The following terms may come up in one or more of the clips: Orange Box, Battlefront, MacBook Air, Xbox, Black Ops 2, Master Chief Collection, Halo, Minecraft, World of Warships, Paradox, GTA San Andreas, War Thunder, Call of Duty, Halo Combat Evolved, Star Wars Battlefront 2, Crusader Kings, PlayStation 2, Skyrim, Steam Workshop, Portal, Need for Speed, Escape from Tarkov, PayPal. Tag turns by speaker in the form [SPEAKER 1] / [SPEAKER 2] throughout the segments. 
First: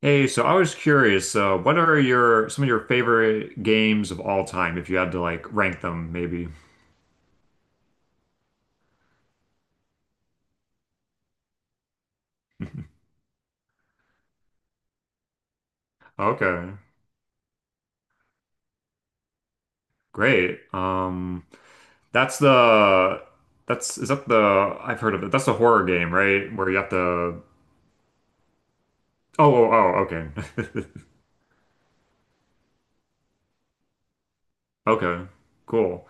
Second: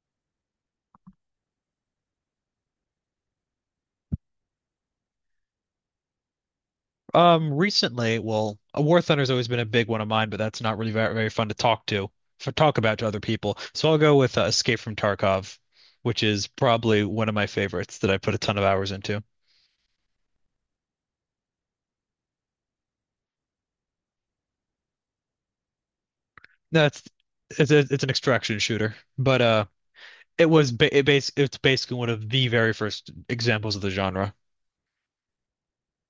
[SPEAKER 1] Hey, so I was curious, what are your some of your favorite games of all time, if you had to like rank them, maybe?
[SPEAKER 2] Recently, well, a War Thunder's always been a big one of mine, but that's not really very, very fun to talk to, for talk about to other people. So I'll go with Escape from Tarkov, which is
[SPEAKER 1] Okay,
[SPEAKER 2] probably one of my favorites that I put a ton of hours into.
[SPEAKER 1] great. That's the that's is that the I've heard of it. That's the horror game, right? Where you have to.
[SPEAKER 2] That's
[SPEAKER 1] Oh,
[SPEAKER 2] it's an extraction shooter, but
[SPEAKER 1] oh, okay,
[SPEAKER 2] it was ba it base it's basically one of the very first examples of the genre.
[SPEAKER 1] okay, cool.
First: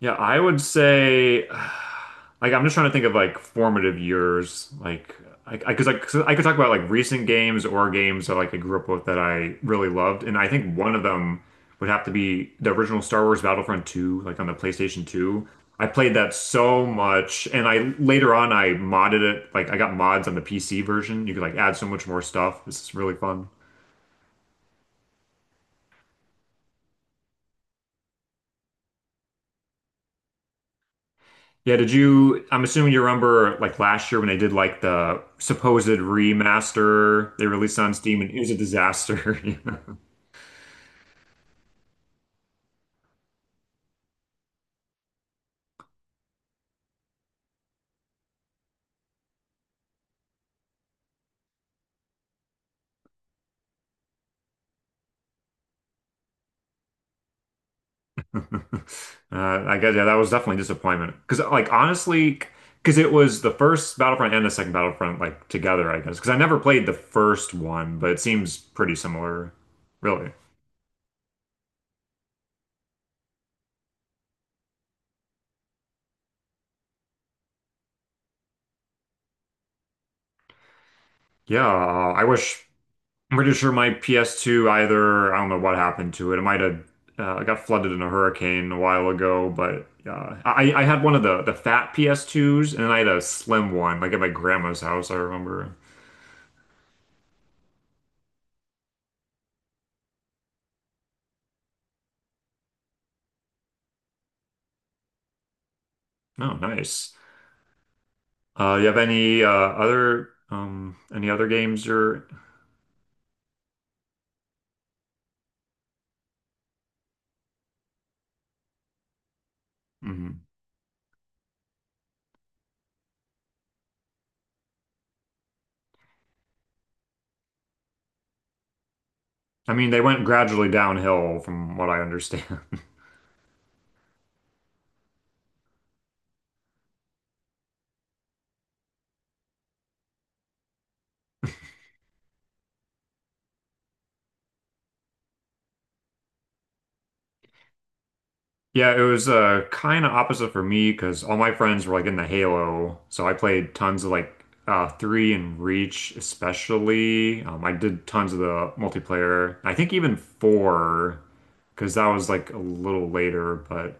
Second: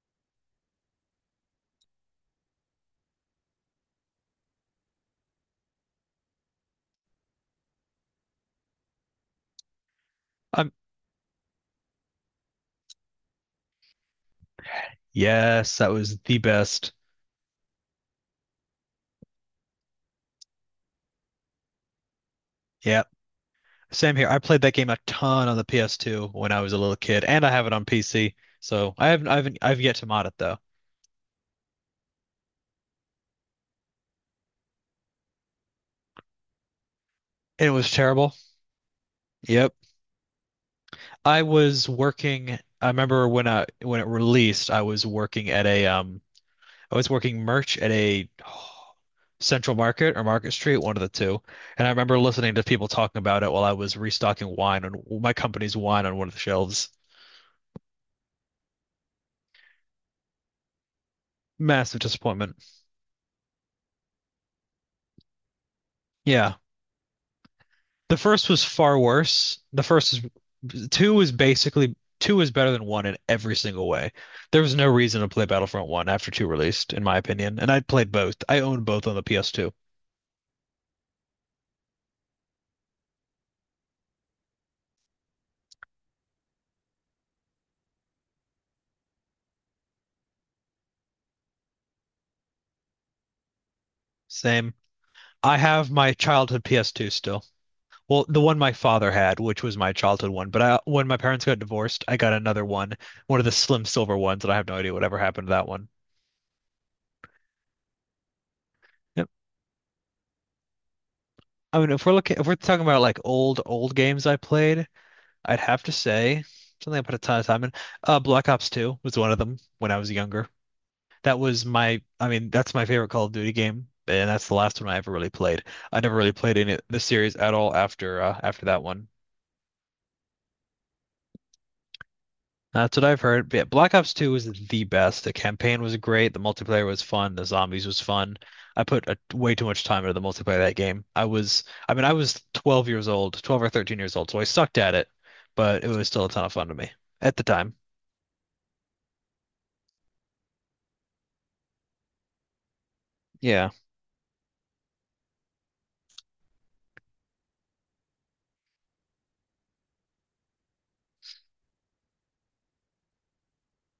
[SPEAKER 1] Yeah, I would say, like, I'm just trying to think of like formative years, like, 'cause I could talk about like recent games or games that like I grew up with that I really loved, and I
[SPEAKER 2] Um,
[SPEAKER 1] think one of them would have to be the original Star Wars Battlefront 2, like on the PlayStation 2.
[SPEAKER 2] yes,
[SPEAKER 1] I
[SPEAKER 2] that
[SPEAKER 1] played
[SPEAKER 2] was
[SPEAKER 1] that
[SPEAKER 2] the
[SPEAKER 1] so
[SPEAKER 2] best.
[SPEAKER 1] much, and I later on I modded it, like I got mods on the PC version. You could like add so much more stuff. It's
[SPEAKER 2] Yeah,
[SPEAKER 1] really fun.
[SPEAKER 2] same here. I played that game a ton on the PS2 when I was a little kid, and I have it on PC. So I haven't, I've yet to mod it though.
[SPEAKER 1] Yeah, did you? I'm assuming you remember like last year when they did like the supposed remaster they
[SPEAKER 2] It
[SPEAKER 1] released
[SPEAKER 2] was
[SPEAKER 1] on Steam and
[SPEAKER 2] terrible.
[SPEAKER 1] it was a disaster.
[SPEAKER 2] Yep. I was working. I remember when it released, I was working at a I was working merch at a Central Market or Market Street, one of the two. And I remember listening to people talking about it while I was restocking wine on my company's wine on one of the shelves.
[SPEAKER 1] I guess yeah, that was definitely a disappointment. Because like
[SPEAKER 2] Massive
[SPEAKER 1] honestly,
[SPEAKER 2] disappointment.
[SPEAKER 1] because it was the first Battlefront and the second Battlefront like together, I guess. Because I
[SPEAKER 2] Yeah.
[SPEAKER 1] never played the first one, but
[SPEAKER 2] The
[SPEAKER 1] it
[SPEAKER 2] first
[SPEAKER 1] seems
[SPEAKER 2] was
[SPEAKER 1] pretty
[SPEAKER 2] far
[SPEAKER 1] similar,
[SPEAKER 2] worse. The first
[SPEAKER 1] really.
[SPEAKER 2] was two was basically two was better than one in every single way. There was no reason to play Battlefront 1 after 2 released, in my opinion. And I played both. I owned both on the PS2.
[SPEAKER 1] Yeah, I wish. I'm pretty sure my PS2 either, I don't know what happened to it. It might have got flooded in a hurricane a while ago, but I had one of the fat PS2s and then I had a slim one, like at my
[SPEAKER 2] Same.
[SPEAKER 1] grandma's house, I
[SPEAKER 2] I
[SPEAKER 1] remember.
[SPEAKER 2] have my childhood PS2 still. Well, the one my father had, which was my childhood one, but when my parents got divorced, I got another one, one of the slim silver ones, and I have no idea whatever happened to that one.
[SPEAKER 1] Oh, nice. You have
[SPEAKER 2] Yep.
[SPEAKER 1] any other any other
[SPEAKER 2] I
[SPEAKER 1] games
[SPEAKER 2] mean,
[SPEAKER 1] or
[SPEAKER 2] if we're talking about like old, old games I played, I'd have to say something I put a ton of time in. Black Ops 2 was one of them when I was
[SPEAKER 1] Mhm.
[SPEAKER 2] younger. I mean, that's my favorite Call of Duty game, and that's the last one I ever really played. I never really played any the series at all after that one.
[SPEAKER 1] I mean, they went gradually downhill from what I understand.
[SPEAKER 2] That's what I've heard. But yeah, Black Ops 2 was the best. The campaign was great. The multiplayer was fun. The zombies was fun. I put way too much time into the multiplayer of that game. I mean, I was 12 years old, 12 or 13 years old, so I sucked at it, but it was still a ton of fun to me at the time.
[SPEAKER 1] Yeah, it was kind of opposite for me because all my friends were like in the Halo, so I
[SPEAKER 2] Yeah.
[SPEAKER 1] played tons of like three and Reach especially. I did tons of the multiplayer. I think even four because that was like a little later, but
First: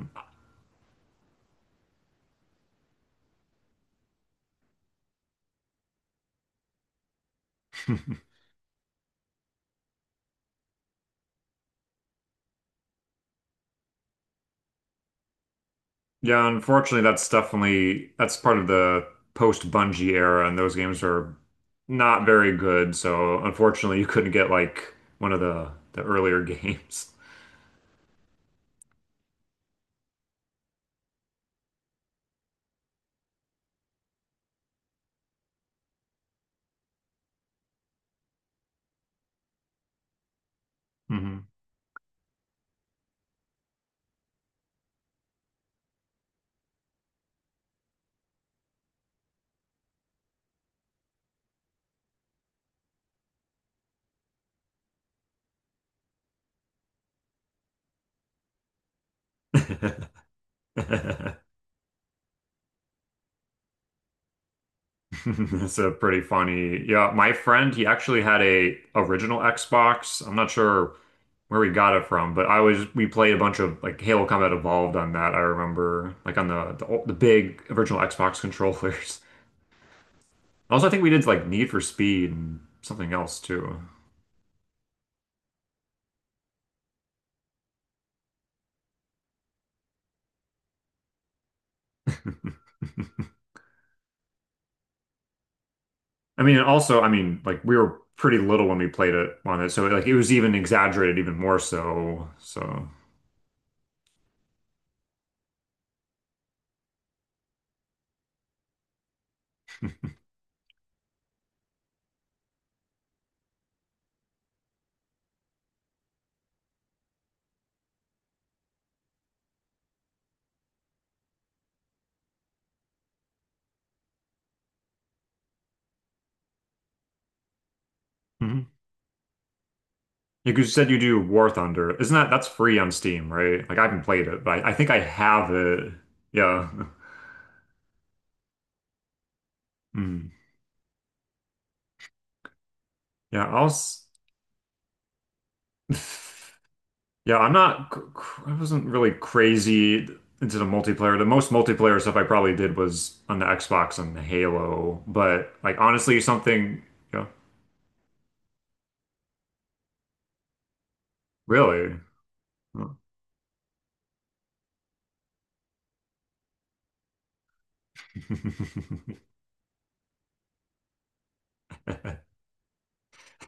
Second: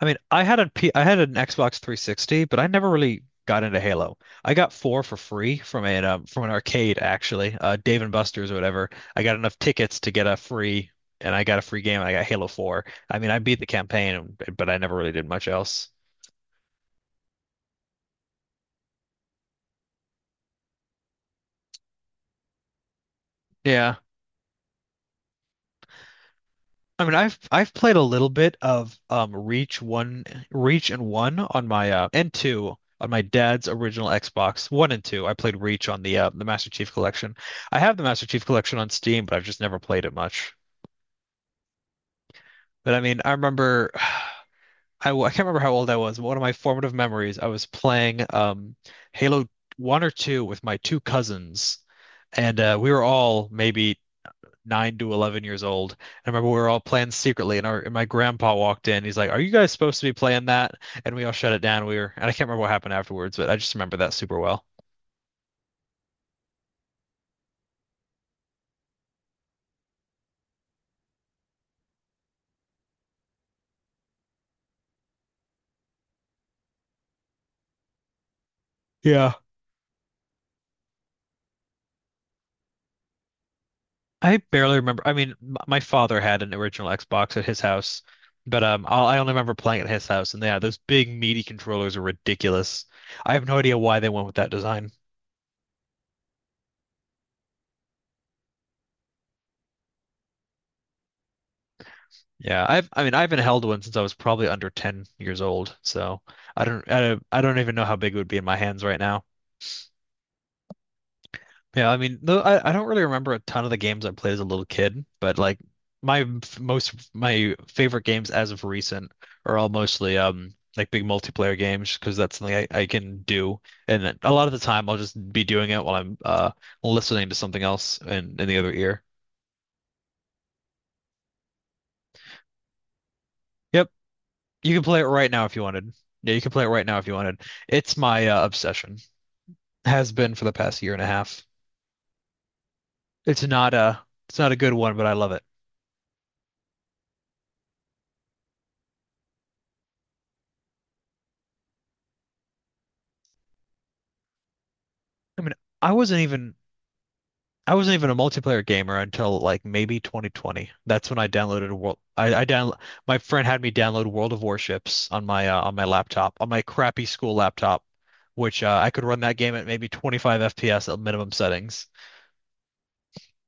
[SPEAKER 2] I mean, I had an Xbox 360, but I never really got into Halo. I got four for free from a from an arcade actually, Dave and Buster's or whatever. I got enough tickets to get a free game, and I got Halo 4. I mean, I beat the campaign, but I never really did much else.
[SPEAKER 1] yeah, unfortunately that's part of the post Bungie era, and those games are not very good. So
[SPEAKER 2] Yeah.
[SPEAKER 1] unfortunately, you couldn't get like one of the earlier
[SPEAKER 2] I
[SPEAKER 1] games.
[SPEAKER 2] mean, I've played a little bit of Reach one, Reach and one on my and two on my dad's original Xbox one and two. I played Reach on the Master Chief Collection. I have the Master Chief Collection on Steam, but I've just never played it much.
[SPEAKER 1] Hmm.
[SPEAKER 2] But I mean, I remember I can't remember how old I was, but one of my formative memories, I was playing Halo one or two with my two cousins, and we were all maybe 9 to 11 years old. I remember we were all playing secretly, and our and my grandpa walked in. He's like, "Are you guys supposed to be playing that?" And we all shut it down. And I can't remember what happened afterwards, but I just remember that super well.
[SPEAKER 1] It's a pretty funny. Yeah, my friend, he actually had a original Xbox. I'm not sure where we got it from, but I was we played a bunch of like Halo Combat Evolved on that. I remember like on the big original Xbox controllers.
[SPEAKER 2] Yeah.
[SPEAKER 1] Also, I think we did like Need for Speed and something else too.
[SPEAKER 2] I barely remember. I mean, my father had an original Xbox at his house, but I only remember playing at his house. And yeah, those big meaty controllers are
[SPEAKER 1] I
[SPEAKER 2] ridiculous. I have no idea why they went with that design.
[SPEAKER 1] mean, and also, I mean, like we were pretty little when we played it on it, so like it was even exaggerated even more so.
[SPEAKER 2] Yeah,
[SPEAKER 1] So.
[SPEAKER 2] I mean I haven't held one since I was probably under 10 years old, so I don't even know how big it would be in my hands right now. Yeah, I mean, though I don't really remember a ton of the games I played as a little kid, but like most my favorite games as of recent are all mostly like big multiplayer games because that's something I can do, and then a lot of the time I'll just be doing it while I'm listening to something else in the other ear.
[SPEAKER 1] You could- said you do War Thunder. Isn't that that's free on Steam, right? Like I
[SPEAKER 2] Yep,
[SPEAKER 1] haven't played it, but I
[SPEAKER 2] you can
[SPEAKER 1] think I
[SPEAKER 2] play it right now
[SPEAKER 1] have
[SPEAKER 2] if you
[SPEAKER 1] it.
[SPEAKER 2] wanted. Yeah, you can play it
[SPEAKER 1] Yeah.
[SPEAKER 2] right now if you wanted. It's my obsession. Has
[SPEAKER 1] Mm.
[SPEAKER 2] been for the past year and a half. It's
[SPEAKER 1] Yeah, I'll
[SPEAKER 2] not a
[SPEAKER 1] s-
[SPEAKER 2] it's not a good one, but I love it.
[SPEAKER 1] Yeah, I'm not I wasn't really crazy into the multiplayer. The most multiplayer stuff I probably did was on the Xbox and Halo,
[SPEAKER 2] I
[SPEAKER 1] but
[SPEAKER 2] mean,
[SPEAKER 1] like
[SPEAKER 2] I wasn't
[SPEAKER 1] honestly
[SPEAKER 2] even.
[SPEAKER 1] something, yeah,
[SPEAKER 2] I wasn't even a multiplayer gamer until like maybe 2020. That's when I downloaded a
[SPEAKER 1] really.
[SPEAKER 2] world. I down
[SPEAKER 1] Oh.
[SPEAKER 2] My friend had me download World of Warships on my laptop on my crappy school laptop, which I could run that game at maybe 25 FPS at minimum settings.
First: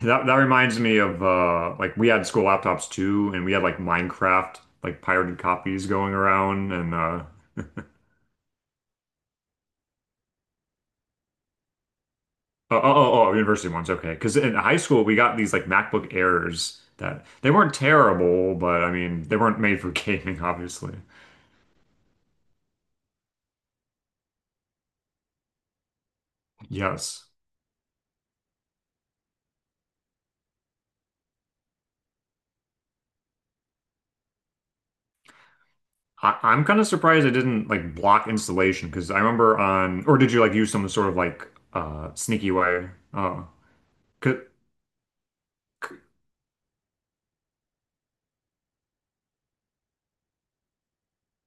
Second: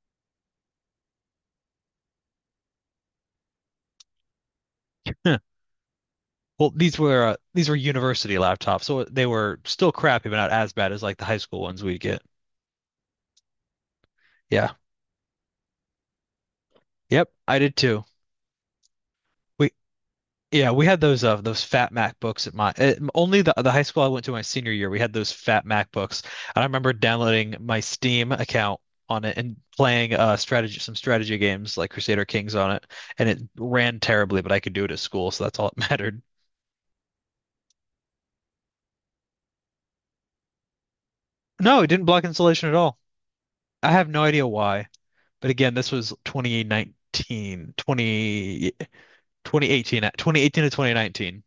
[SPEAKER 1] That that reminds me of like we had school laptops too and we had like Minecraft like
[SPEAKER 2] Huh.
[SPEAKER 1] pirated copies going
[SPEAKER 2] Well,
[SPEAKER 1] around and
[SPEAKER 2] these were uh, these were university laptops, so they were still crappy, but not as bad as like the high school ones we'd get.
[SPEAKER 1] oh, oh, university ones. Okay. Because in
[SPEAKER 2] Yeah.
[SPEAKER 1] high school, we got these like MacBook Airs that
[SPEAKER 2] Yep.
[SPEAKER 1] they
[SPEAKER 2] I
[SPEAKER 1] weren't
[SPEAKER 2] did too.
[SPEAKER 1] terrible, but I mean, they weren't
[SPEAKER 2] We
[SPEAKER 1] made for gaming,
[SPEAKER 2] Yeah, we
[SPEAKER 1] obviously.
[SPEAKER 2] had those fat MacBooks at my only the high school I went to my senior year. We had those fat MacBooks, and I remember
[SPEAKER 1] Yes.
[SPEAKER 2] downloading my Steam account on it and playing strategy games like Crusader Kings on it, and it ran terribly, but I could do it at school, so that's all it mattered.
[SPEAKER 1] I'm kind of surprised it didn't like block installation because I remember on, or did you like use some sort of like
[SPEAKER 2] No, it didn't block
[SPEAKER 1] sneaky
[SPEAKER 2] installation at
[SPEAKER 1] way?
[SPEAKER 2] all.
[SPEAKER 1] Oh,
[SPEAKER 2] I have no idea why, but again, this was 2019, 20 twenty eighteen, 2018 to 2019.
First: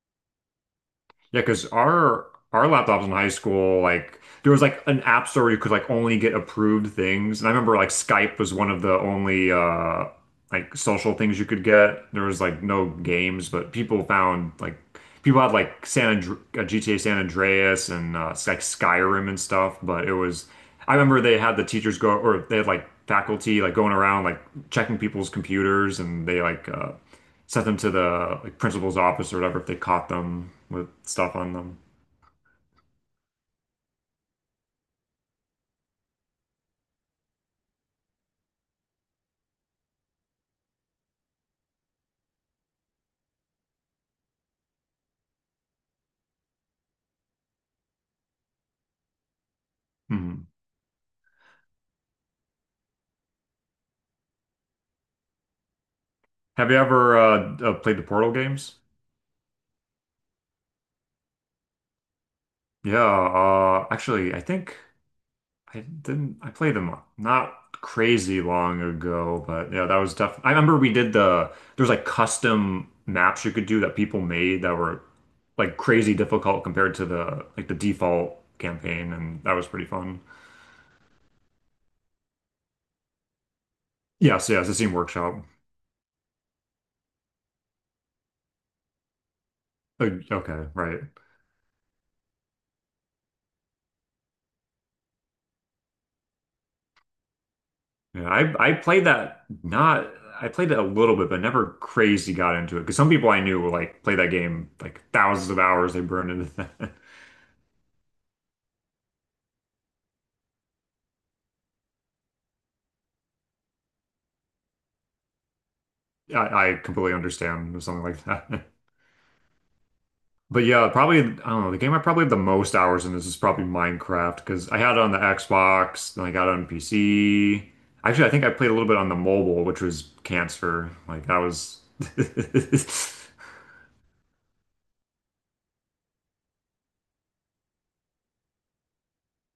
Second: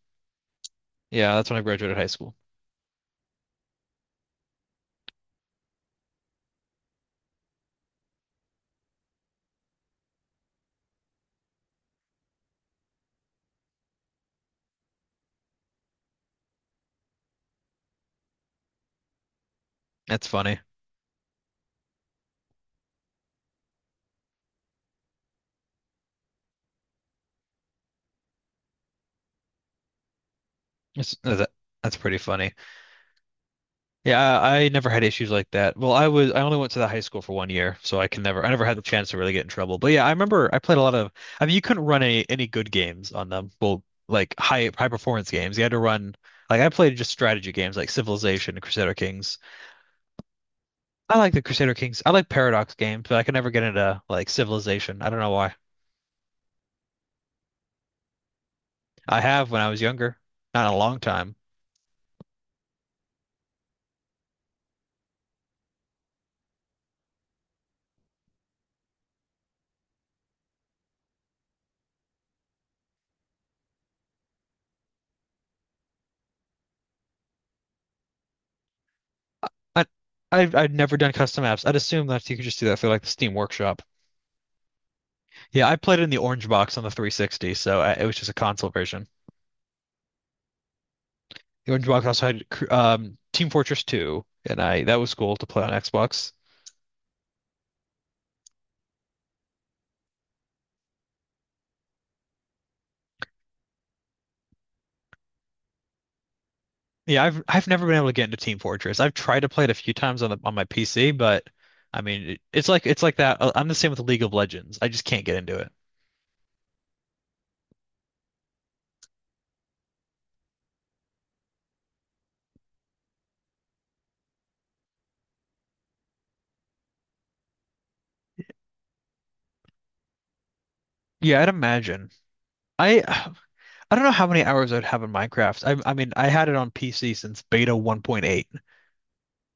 [SPEAKER 2] Yeah,
[SPEAKER 1] yeah,
[SPEAKER 2] that's when I
[SPEAKER 1] because
[SPEAKER 2] graduated high school.
[SPEAKER 1] our laptops in high school, like there was like an app store where you could like only get approved things. And I remember like Skype was one of the only like social things you could get. There was like no games, but people had like San Andre GTA San Andreas and like Skyrim and stuff. But it
[SPEAKER 2] That's
[SPEAKER 1] was
[SPEAKER 2] funny.
[SPEAKER 1] I remember they had the teachers go or they had like faculty like going around like checking people's computers and they like sent them to the like principal's office or whatever if they caught them with
[SPEAKER 2] That's,
[SPEAKER 1] stuff
[SPEAKER 2] that's
[SPEAKER 1] on them.
[SPEAKER 2] that's pretty funny. Yeah, I never had issues like that. Well, I only went to the high school for one year, so I never had the chance to really get in trouble. But yeah, I remember I played a lot of, I mean, you couldn't run any good games on them. Well, like high performance games. You had to run, like, I played just strategy games like Civilization and Crusader Kings.
[SPEAKER 1] Hmm.
[SPEAKER 2] I like the Crusader Kings. I like Paradox games, but I could never get into like Civilization. I don't know why.
[SPEAKER 1] Have you ever played the Portal games?
[SPEAKER 2] I have when I was younger, not in a long time.
[SPEAKER 1] Yeah, actually, I think I didn't. I played them not crazy long ago, but yeah, that was tough. I remember we did the there's like custom maps you could do that people made that were like crazy difficult compared to the default campaign, and that was
[SPEAKER 2] I
[SPEAKER 1] pretty fun.
[SPEAKER 2] I've never done custom apps. I'd assume that you could just do that through like the Steam Workshop.
[SPEAKER 1] Yes, yes, the Steam Workshop.
[SPEAKER 2] Yeah, I played it in the Orange Box on the 360, so it was just a console version.
[SPEAKER 1] Okay, right.
[SPEAKER 2] The Orange Box also had Team Fortress 2, and I that was cool to play on Xbox.
[SPEAKER 1] Yeah, I played that not I played it a little bit, but never crazy got into it. Because some people I knew were like play that game like thousands of hours they burned into that.
[SPEAKER 2] Yeah, I've never been able to get into Team Fortress. I've tried to play it a few times on the on my PC, but I mean, it's like that. I'm the same with League of Legends. I just can't get into it.
[SPEAKER 1] I completely understand something like that. But yeah, probably I don't know, the game I probably have the most hours in this is probably Minecraft because I had it on the Xbox, then I got it on PC. Actually, I think I played a little bit on the mobile, which was cancer. Like that
[SPEAKER 2] Yeah, I'd
[SPEAKER 1] was
[SPEAKER 2] imagine. I I don't know how many hours I'd have in Minecraft. I mean, I had it on PC since beta 1.8.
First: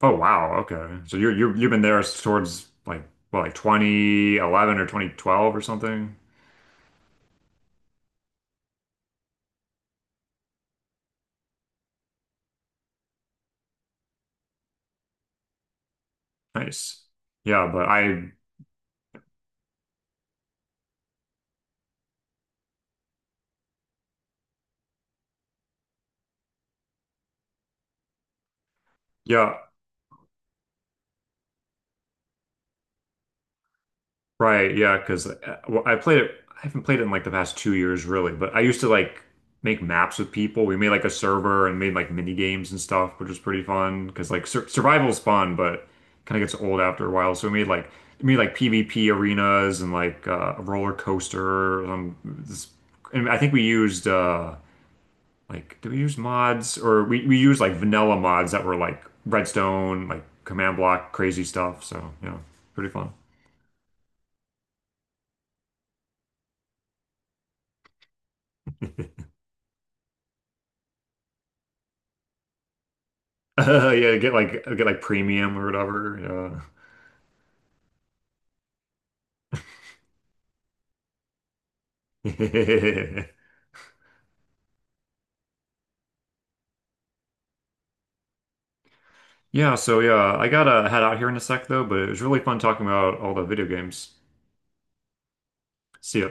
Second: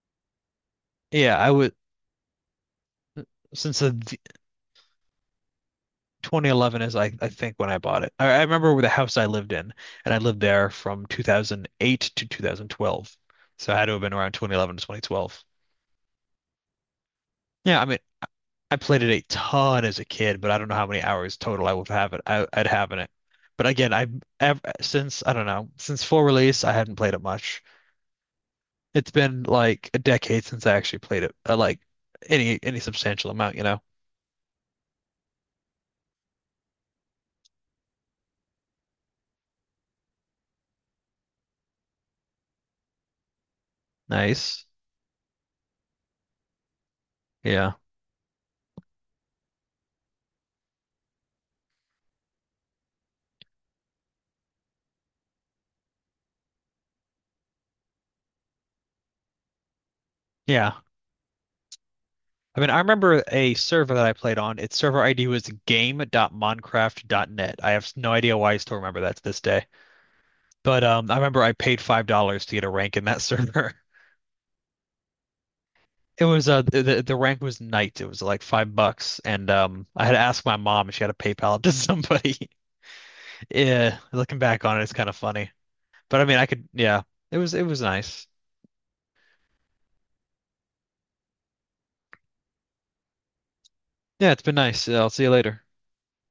[SPEAKER 1] oh wow, okay. So
[SPEAKER 2] Yeah, I
[SPEAKER 1] you've
[SPEAKER 2] would
[SPEAKER 1] been there towards like well like
[SPEAKER 2] since the
[SPEAKER 1] 2011 or 2012 or something.
[SPEAKER 2] 2011 is, I think, when I bought it. I remember with the house I lived in, and I lived there from 2008 to 2012. So I had to have been around 2011 to 2012.
[SPEAKER 1] Nice. Yeah,
[SPEAKER 2] Yeah, I
[SPEAKER 1] but
[SPEAKER 2] mean,
[SPEAKER 1] I
[SPEAKER 2] I played it a ton as a kid, but I don't know how many hours total I would have it. I'd have in it. But again, since I don't know, since full release, I hadn't played it much. It's been
[SPEAKER 1] yeah,
[SPEAKER 2] like a decade since I actually played it, like any substantial amount.
[SPEAKER 1] right, yeah because well, I haven't played it in like the past 2 years really, but I used to like make maps with people. We made like a server and made like mini games and stuff, which was pretty fun because like
[SPEAKER 2] Nice.
[SPEAKER 1] survival's fun, but kind of gets old after a while. So
[SPEAKER 2] Yeah.
[SPEAKER 1] we made like PvP arenas and like a roller coaster and I think we used like do we use mods or we use like vanilla mods that were like redstone like
[SPEAKER 2] Yeah.
[SPEAKER 1] command block crazy stuff so yeah
[SPEAKER 2] I mean, I
[SPEAKER 1] pretty fun.
[SPEAKER 2] remember a server that I played on. Its server ID was game.minecraft.net. I have no idea why I still remember that to this day. But I remember I paid $5 to get a rank in that server.
[SPEAKER 1] Yeah, get like premium or
[SPEAKER 2] It was
[SPEAKER 1] whatever.
[SPEAKER 2] the rank was knight. It was like 5 bucks, and I had to ask my mom if she had a PayPal to somebody.
[SPEAKER 1] Yeah.
[SPEAKER 2] Yeah, looking back on it, it's kind of funny. But I mean, I could yeah, it was nice.
[SPEAKER 1] Yeah, so yeah I gotta head out here in a sec though but it was really fun talking about all the video games.
[SPEAKER 2] Yeah, it's been nice. I'll see you later.
[SPEAKER 1] See ya.